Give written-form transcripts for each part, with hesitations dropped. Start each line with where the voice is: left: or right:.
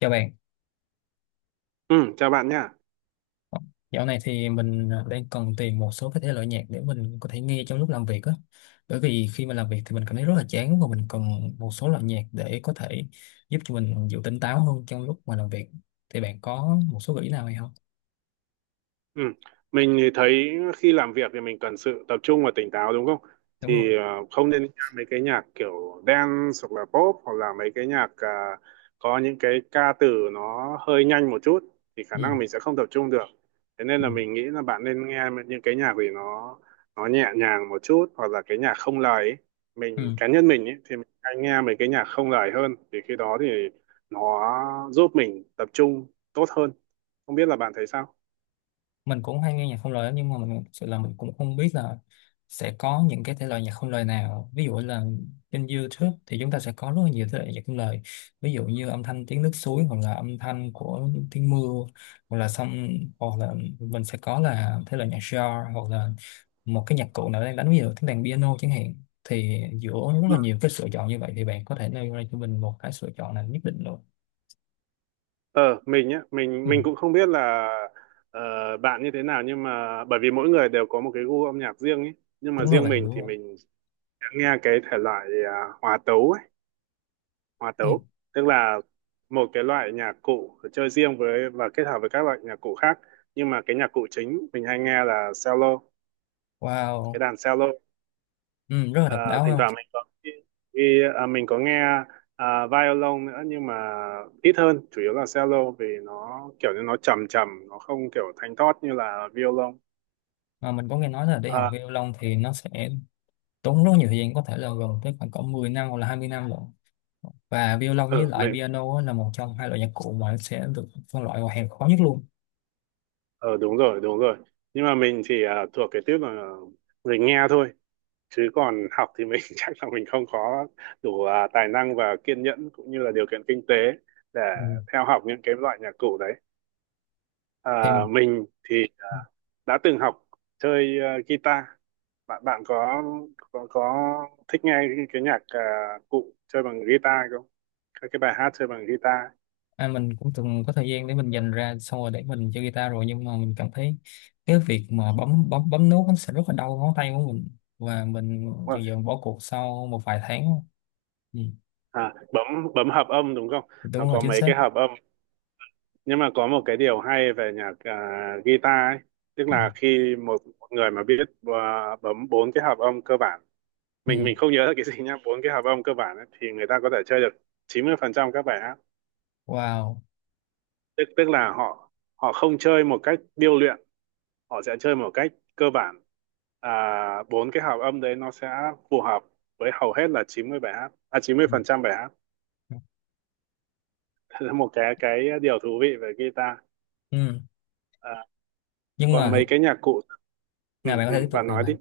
left: Chào bạn,
right: Ừ, chào bạn nhé.
left: dạo này thì mình đang cần tìm một số cái thể loại nhạc để mình có thể nghe trong lúc làm việc á. Bởi vì khi mà làm việc thì mình cảm thấy rất là chán và mình cần một số loại nhạc để có thể giúp cho mình giữ tỉnh táo hơn trong lúc mà làm việc. Thì bạn có một số gợi ý nào hay không?
right: Ừ. Mình thì thấy khi làm việc thì mình cần sự tập trung và tỉnh táo đúng không?
left: Đúng rồi.
right: Thì ờ, Không nên nghe mấy cái nhạc kiểu dance hoặc là pop hoặc là mấy cái nhạc có những cái ca từ nó hơi nhanh một chút thì khả
left: Ừ.
right: năng mình sẽ không tập trung được. Thế nên
left: Ừ.
right: là mình nghĩ là bạn nên nghe những cái nhạc gì nó nhẹ nhàng một chút hoặc là cái nhạc không lời ấy. Mình
left: Ừ.
right: cá nhân mình ấy, thì mình hay nghe mấy cái nhạc không lời hơn thì khi đó thì nó giúp mình tập trung tốt hơn. Không biết là bạn thấy sao?
left: Mình cũng hay nghe nhạc không lời lắm, nhưng mà mình sự là mình cũng không biết là sẽ có những cái thể loại nhạc không lời nào, ví dụ là trên YouTube thì chúng ta sẽ có rất là nhiều thể loại nhạc không lời, ví dụ như âm thanh tiếng nước suối hoặc là âm thanh của tiếng mưa, hoặc là xong, hoặc là mình sẽ có là thể loại nhạc jazz, hoặc là một cái nhạc cụ nào đang đánh, ví dụ tiếng đàn piano chẳng hạn. Thì giữa rất là nhiều cái lựa chọn như vậy thì bạn có thể nêu ra cho mình một cái lựa chọn nào nhất định luôn?
right: Ờ, mình nhá, mình
left: Ừ.
right: mình cũng không biết là ờ, bạn như thế nào nhưng mà bởi vì mỗi người đều có một cái gu âm nhạc riêng ấy. Nhưng mà
left: Đúng rồi
right: riêng
left: bạn,
right: mình
left: đúng
right: thì
left: rồi.
right: mình sẽ nghe cái thể loại hòa tấu ấy, hòa
left: Ừ.
right: tấu, tức là một cái loại nhạc cụ chơi riêng với và kết hợp với các loại nhạc cụ khác. Nhưng mà cái nhạc cụ chính mình hay nghe là cello, cái
left: Wow.
right: đàn cello.
left: Ừ, rất là
right: Ờ,
left: độc đáo
right: Thỉnh
left: không?
right: thoảng mình có vì mình có nghe violon nữa nhưng mà ít hơn, chủ yếu là cello vì nó kiểu như nó trầm trầm, nó không kiểu thanh thoát như là violon.
left: Mà mình có nghe nói là để học
right: à,
left: violon thì nó sẽ tốn rất nhiều thời gian, có thể là gần tới khoảng cỡ 10 năm hoặc là 20 năm rồi. Và violon với
right: ừ,
left: lại
right: mình,
left: piano á là một trong hai loại nhạc cụ mà sẽ được phân loại vào hàng khó nhất luôn.
right: ờ, Đúng rồi đúng rồi, nhưng mà mình thì thuộc cái tiếp là mình nghe thôi, chứ còn học thì mình chắc là mình không có đủ tài năng và kiên nhẫn cũng như là điều kiện kinh tế để
left: Ừ.
right: theo học những cái loại nhạc cụ đấy.
left: Thì
right: à, mình thì đã từng học chơi guitar. Bạn bạn có thích nghe cái nhạc cụ chơi bằng guitar không, các cái bài hát chơi bằng guitar?
left: mình cũng từng có thời gian để mình dành ra xong rồi để mình chơi guitar rồi, nhưng mà mình cảm thấy cái việc mà bấm bấm bấm nốt nó sẽ rất là đau ngón tay của mình, và mình
right: Đúng
left: dần
right: rồi.
left: dần bỏ cuộc sau một vài tháng. Ừ.
right: Bấm bấm hợp âm đúng không, nó
left: Đúng rồi,
right: có
left: chính
right: mấy
left: xác.
right: cái hợp âm. Nhưng mà có một cái điều hay về nhạc guitar ấy, tức
left: Ừ.
right: là khi một người mà biết bấm bốn cái hợp âm cơ bản,
left: Ừ.
right: mình không nhớ là cái gì nhá, bốn cái hợp âm cơ bản ấy, thì người ta có thể chơi được 90% các bài hát,
left: Wow.
right: tức tức là họ họ không chơi một cách điêu luyện, họ sẽ chơi một cách cơ bản. à, Bốn cái hợp âm đấy nó sẽ phù hợp với hầu hết là 90 bài hát,
left: Ừ.
right: 90% phần trăm bài hát Thế là một cái điều thú vị về guitar.
left: Ừ.
right: à,
left: Nhưng mà
right: Còn mấy cái nhạc cụ
left: nào bạn có thể tiếp tục
right: bạn
left: nào?
right: nói đi.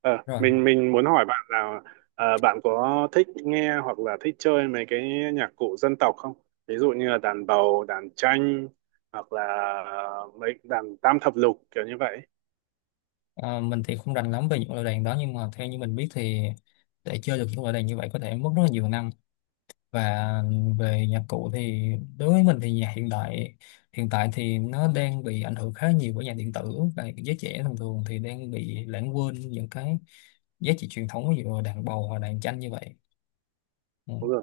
right: Ờ,
left: Rồi.
right: mình muốn hỏi bạn là bạn có thích nghe hoặc là thích chơi mấy cái nhạc cụ dân tộc không, ví dụ như là đàn bầu, đàn tranh hoặc là mấy đàn tam thập lục kiểu như vậy?
left: Mình thì không rành lắm về những loại đàn đó, nhưng mà theo như mình biết thì để chơi được những loại đàn như vậy có thể mất rất là nhiều năm. Và về nhạc cụ thì đối với mình thì nhạc hiện đại hiện tại thì nó đang bị ảnh hưởng khá nhiều bởi nhạc điện tử, và giới trẻ thường thường thì đang bị lãng quên những cái giá trị truyền thống, ví dụ là đàn bầu hoặc đàn tranh như vậy. Ừ,
right: Đúng rồi.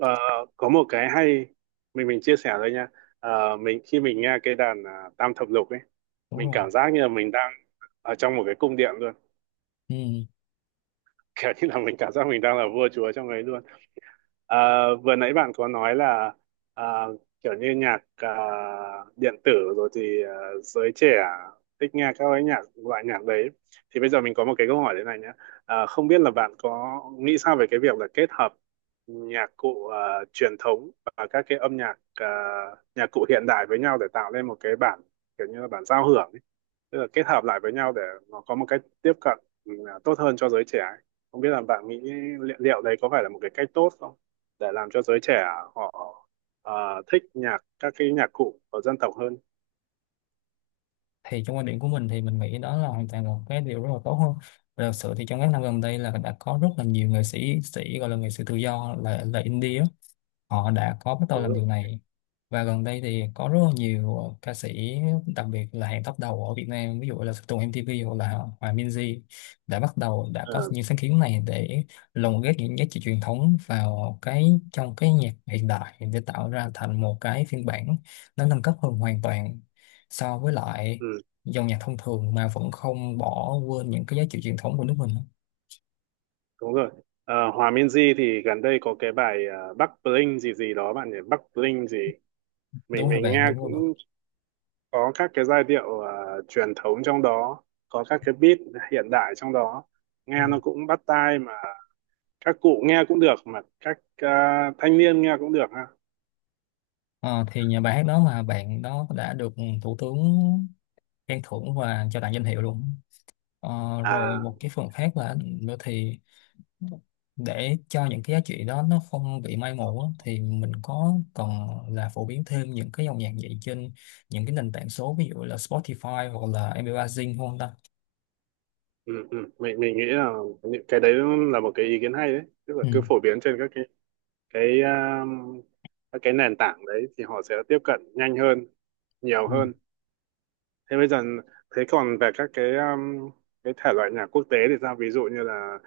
right: Ờ, có một cái hay mình chia sẻ thôi nha. Mình khi mình nghe cái đàn tam thập lục ấy,
left: đúng
right: mình
left: rồi.
right: cảm giác như là mình đang ở trong một cái cung điện luôn.
left: Ừ.
right: Kiểu như là mình cảm giác mình đang là vua chúa trong ấy luôn. Ờ, Vừa nãy bạn có nói là à, kiểu như nhạc điện tử rồi thì giới trẻ thích nghe các cái nhạc, loại nhạc đấy. Thì bây giờ mình có một cái câu hỏi thế này nhé, không biết là bạn có nghĩ sao về cái việc là kết hợp nhạc cụ truyền thống và các cái âm nhạc, nhạc cụ hiện đại với nhau để tạo lên một cái bản, kiểu như là bản giao hưởng ấy? Tức là kết hợp lại với nhau để nó có một cách tiếp cận ừ, tốt hơn cho giới trẻ ấy. Không biết là bạn nghĩ liệu đấy có phải là một cái cách tốt không để làm cho giới trẻ họ thích nhạc, các cái nhạc cụ của dân tộc hơn?
left: Thì trong quan điểm của mình thì mình nghĩ đó là hoàn toàn một cái điều rất là tốt hơn. Và thật sự thì trong các năm gần đây là đã có rất là nhiều nghệ sĩ sĩ, gọi là nghệ sĩ tự do, là indie á, họ đã có bắt đầu
right: Đúng
left: làm
right: rồi.
left: điều này. Và gần đây thì có rất là nhiều ca sĩ, đặc biệt là hàng top đầu ở Việt Nam, ví dụ là Tùng MTV hoặc là Hòa Minzy, đã bắt đầu, đã có
right: Ờ,
left: những sáng kiến này để lồng ghép những giá trị truyền thống vào cái trong cái nhạc hiện đại để tạo ra thành một cái phiên bản nó nâng cấp hơn hoàn toàn so với lại
right: ừ,
left: dòng nhạc thông thường mà vẫn không bỏ quên những cái giá trị truyền thống của nước mình.
right: đúng rồi. Ờ, Hòa Minzy thì gần đây có cái bài Bắc Bling gì gì đó bạn nhỉ, Bắc Bling gì, mình
left: Đúng rồi
right: mình
left: bạn,
right: nghe
left: đúng rồi bạn.
right: cũng có các cái giai điệu truyền thống trong đó, có các cái beat hiện đại trong đó, nghe nó cũng bắt tai mà, các cụ nghe cũng được mà các thanh niên nghe cũng được ha.
left: Ờ, thì nhà bài hát đó mà bạn đó đã được thủ tướng khen thưởng và cho tặng danh hiệu luôn. Ờ, rồi
right: à
left: một cái phần khác là nữa thì để cho những cái giá trị đó nó không bị mai một á, thì mình có cần là phổ biến thêm những cái dòng nhạc vậy trên những cái nền tảng số, ví dụ là Spotify hoặc là MP3 Zing không ta?
right: ừ. Mình nghĩ là những cái đấy là một cái ý kiến hay đấy, tức là
left: Ừ.
right: cứ phổ biến trên các cái cái à, các cái nền tảng đấy thì họ sẽ tiếp cận nhanh hơn, nhiều
left: Ừ.
right: hơn. Thế bây giờ thế còn về các cái thể loại nhạc quốc tế thì sao, ví dụ như là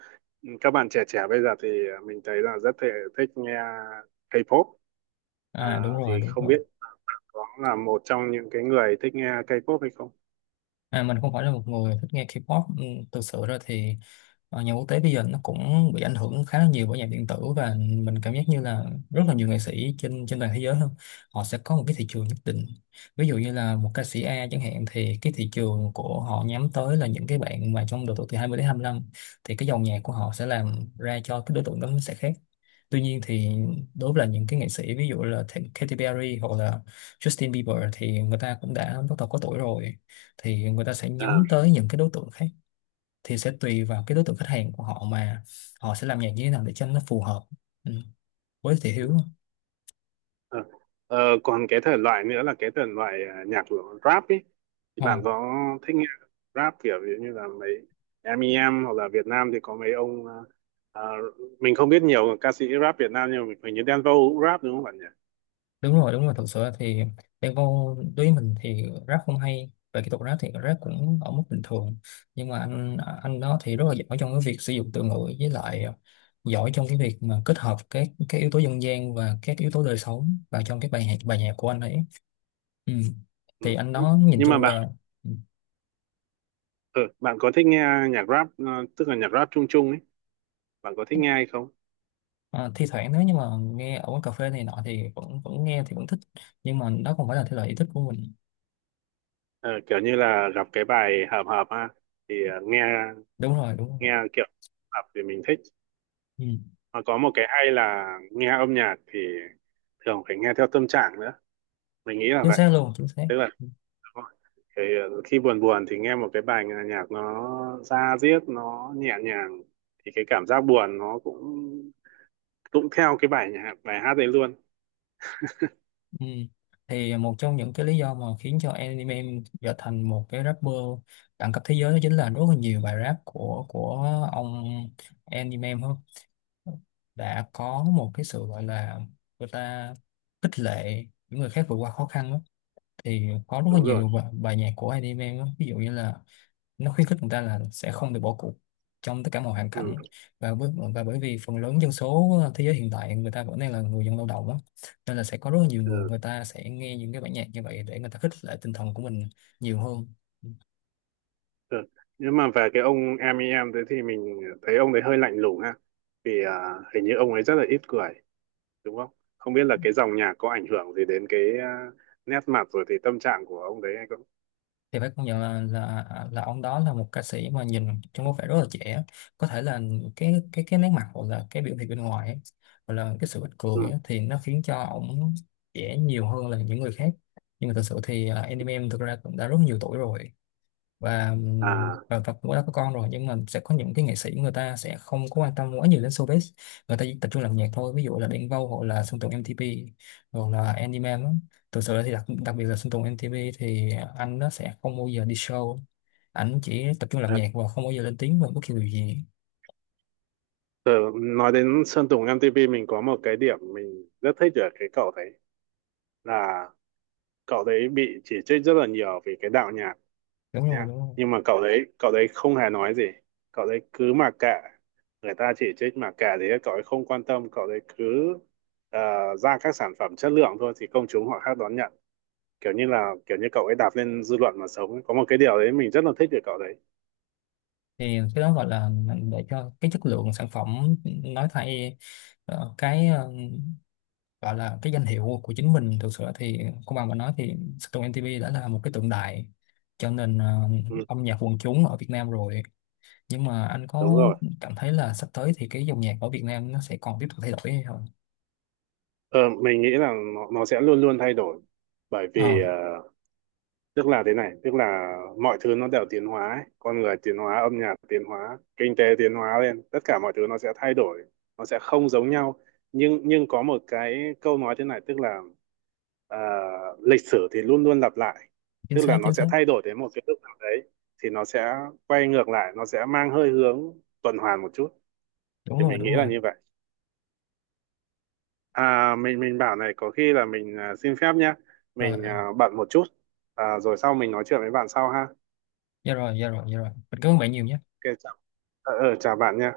right: các bạn trẻ trẻ bây giờ thì mình thấy là rất thể thích nghe K-pop. à,
left: À đúng rồi,
right: thì
left: đúng
right: không
left: rồi.
right: biết có là một trong những cái người thích nghe K-pop hay không?
left: À, mình không phải là một người thích nghe K-pop. Ừ, thực sự ra thì nhà quốc tế bây giờ nó cũng bị ảnh hưởng khá là nhiều bởi nhạc điện tử, và mình cảm giác như là rất là nhiều nghệ sĩ trên trên toàn thế giới hơn, họ sẽ có một cái thị trường nhất định. Ví dụ như là một ca sĩ A chẳng hạn thì cái thị trường của họ nhắm tới là những cái bạn mà trong độ tuổi từ 20 đến 25, thì cái dòng nhạc của họ sẽ làm ra cho cái đối tượng đó nó sẽ khác. Tuy nhiên thì đối với là những cái nghệ sĩ, ví dụ là Katy Perry hoặc là Justin Bieber, thì người ta cũng đã bắt đầu có tuổi rồi, thì người ta sẽ nhắm tới những cái đối tượng khác. Thì sẽ tùy vào cái đối tượng khách hàng của họ mà họ sẽ làm nhạc như thế nào để cho nó phù hợp. Ừ, với thị hiếu.
right: Ờ, Ờ, còn cái thể loại nữa là cái thể loại nhạc của rap ấy, thì
left: ờ,
right: bạn có thích nghe rap kiểu ví dụ như là mấy em i em, hoặc là Việt Nam thì có mấy ông à, mình không biết nhiều ca sĩ rap Việt Nam nhưng mà hình như Đen Vâu cũng rap đúng không bạn nhỉ?
left: đúng rồi đúng rồi, thật sự thì Đen Vâu đối với mình thì rap không hay, về kỹ thuật rap thì rap cũng ở mức bình thường, nhưng mà anh đó thì rất là giỏi trong cái việc sử dụng từ ngữ, với lại giỏi trong cái việc mà kết hợp các yếu tố dân gian và các yếu tố đời sống vào trong cái bài nhạc của anh ấy. Ừ.
right: Ừ.
left: Thì anh
right: Ừ.
left: đó nhìn
right: Nhưng mà
left: chung
right: bạn
left: là.
right: ờ, bạn có thích nghe nhạc rap tức là nhạc rap chung chung ấy, bạn có thích nghe hay không?
left: Ờ, thi thoảng nếu như mà nghe ở quán cà phê này nọ thì vẫn vẫn nghe thì vẫn thích, nhưng mà đó không phải là thể loại yêu thích của mình.
right: Ờ, kiểu như là gặp cái bài hợp hợp ha, thì nghe,
left: Đúng rồi, đúng rồi.
right: nghe kiểu hợp thì mình thích.
left: Ừ.
right: Mà có một cái hay là nghe âm nhạc thì thường phải nghe theo tâm trạng nữa, mình nghĩ là
left: Chính
right: vậy.
left: xác luôn, chính xác.
right: Tức là
left: Ừ.
right: cái, khi buồn buồn thì nghe một cái bài, nghe nhạc nó da diết, nó nhẹ nhàng thì cái cảm giác buồn nó cũng cũng theo cái bài nhạc, bài hát đấy luôn.
left: Ừ. Thì một trong những cái lý do mà khiến cho anime trở thành một cái rapper đẳng cấp thế giới đó chính là rất là nhiều bài rap của ông anime em hơn đã có một cái sự gọi là người ta khích lệ những người khác vượt qua khó khăn đó. Thì có rất là
right: Đúng rồi.
left: nhiều bài nhạc của anime đó, ví dụ như là nó khuyến khích người ta là sẽ không được bỏ cuộc trong tất cả mọi hoàn
right: ừ,
left: cảnh. và bởi, và bởi vì phần lớn dân số thế giới hiện tại người ta vẫn đang là người dân lao động á, nên là sẽ có rất là nhiều
right: ừ,
left: người, người ta sẽ nghe những cái bản nhạc như vậy để người ta khích lệ tinh thần của mình nhiều hơn.
right: ừ. Nhưng mà về cái ông em ý em đấy thì mình thấy ông đấy hơi lạnh lùng ha, vì hình như ông ấy rất là ít cười, đúng không? Không biết là cái dòng nhạc có ảnh hưởng gì đến cái nét mặt rồi thì tâm trạng của ông đấy hay không.
left: Thì phải công nhận là là ông đó là một ca sĩ mà nhìn trông có vẻ rất là trẻ, có thể là cái nét mặt hoặc là cái biểu hiện bên ngoài ấy, hoặc là cái sự ít cười
right: ừ.
left: ấy, thì nó khiến cho ông trẻ nhiều hơn là những người khác. Nhưng mà thật sự thì anh em thực ra cũng đã rất nhiều tuổi rồi, và
right: à
left: và cũng đã có con rồi, nhưng mà sẽ có những cái nghệ sĩ người ta sẽ không có quan tâm quá nhiều đến showbiz, người ta chỉ tập trung làm nhạc thôi, ví dụ là Đen Vâu hoặc là Sơn Tùng M-TP hoặc là Andy Man á. Thực sự thì đặc biệt là Sơn Tùng M-TP thì anh nó sẽ không bao giờ đi show, ảnh chỉ tập trung làm
right: à,
left: nhạc và không bao giờ lên tiếng về bất kỳ điều gì.
right: Tớ nói đến Sơn Tùng MTP, mình có một cái điểm mình rất thích ở cái cậu đấy, là cậu đấy bị chỉ trích rất là nhiều vì cái đạo nhạc
left: Đúng rồi,
right: nhá,
left: đúng rồi.
right: nhưng mà cậu đấy không hề nói gì, cậu đấy cứ mặc kệ, người ta chỉ trích mặc kệ, thì cậu ấy không quan tâm, cậu đấy cứ ờ, ra các sản phẩm chất lượng thôi thì công chúng họ khác đón nhận, kiểu như là kiểu như cậu ấy đạp lên dư luận mà sống ấy. Có một cái điều đấy mình rất là thích về cậu đấy.
left: Thì cái đó gọi là để cho cái chất lượng sản phẩm nói thay, cái gọi là cái danh hiệu của chính mình. Thực sự thì công bằng mà nói thì Sơn Tùng MTP đã là một cái tượng đài cho nền
right: ừ,
left: âm nhạc quần chúng ở Việt Nam rồi. Nhưng mà anh
right: đúng
left: có
right: rồi.
left: cảm thấy là sắp tới thì cái dòng nhạc ở Việt Nam nó sẽ còn tiếp tục thay đổi hay không?
right: Ờ, mình nghĩ là nó sẽ luôn luôn thay đổi, bởi
left: Ờ,
right: vì tức là thế này, tức là mọi thứ nó đều tiến hóa ấy. Con người tiến hóa, âm nhạc tiến hóa, kinh tế tiến hóa lên, tất cả mọi thứ nó sẽ thay đổi, nó sẽ không giống nhau. Nhưng có một cái câu nói thế này tức là à, lịch sử thì luôn luôn lặp lại.
left: chính
right: Tức
left: xác
right: là nó
left: chính xác.
right: sẽ thay đổi đến một cái lúc nào đấy thì nó sẽ quay ngược lại, nó sẽ mang hơi hướng tuần hoàn một chút,
left: Đúng
right: thì
left: rồi,
right: mình nghĩ
left: đúng
right: là
left: rồi.
right: như vậy. Mình bảo này, có khi là mình xin phép nhá,
left: Rồi.
right: mình
left: ờ,
right: bận một chút, rồi sau mình nói chuyện với bạn sau ha.
left: dạ rồi, dạ rồi, dạ rồi, mình cảm ơn bạn nhiều nhé.
right: Ok chào. Ờ, ờ, chào bạn nha.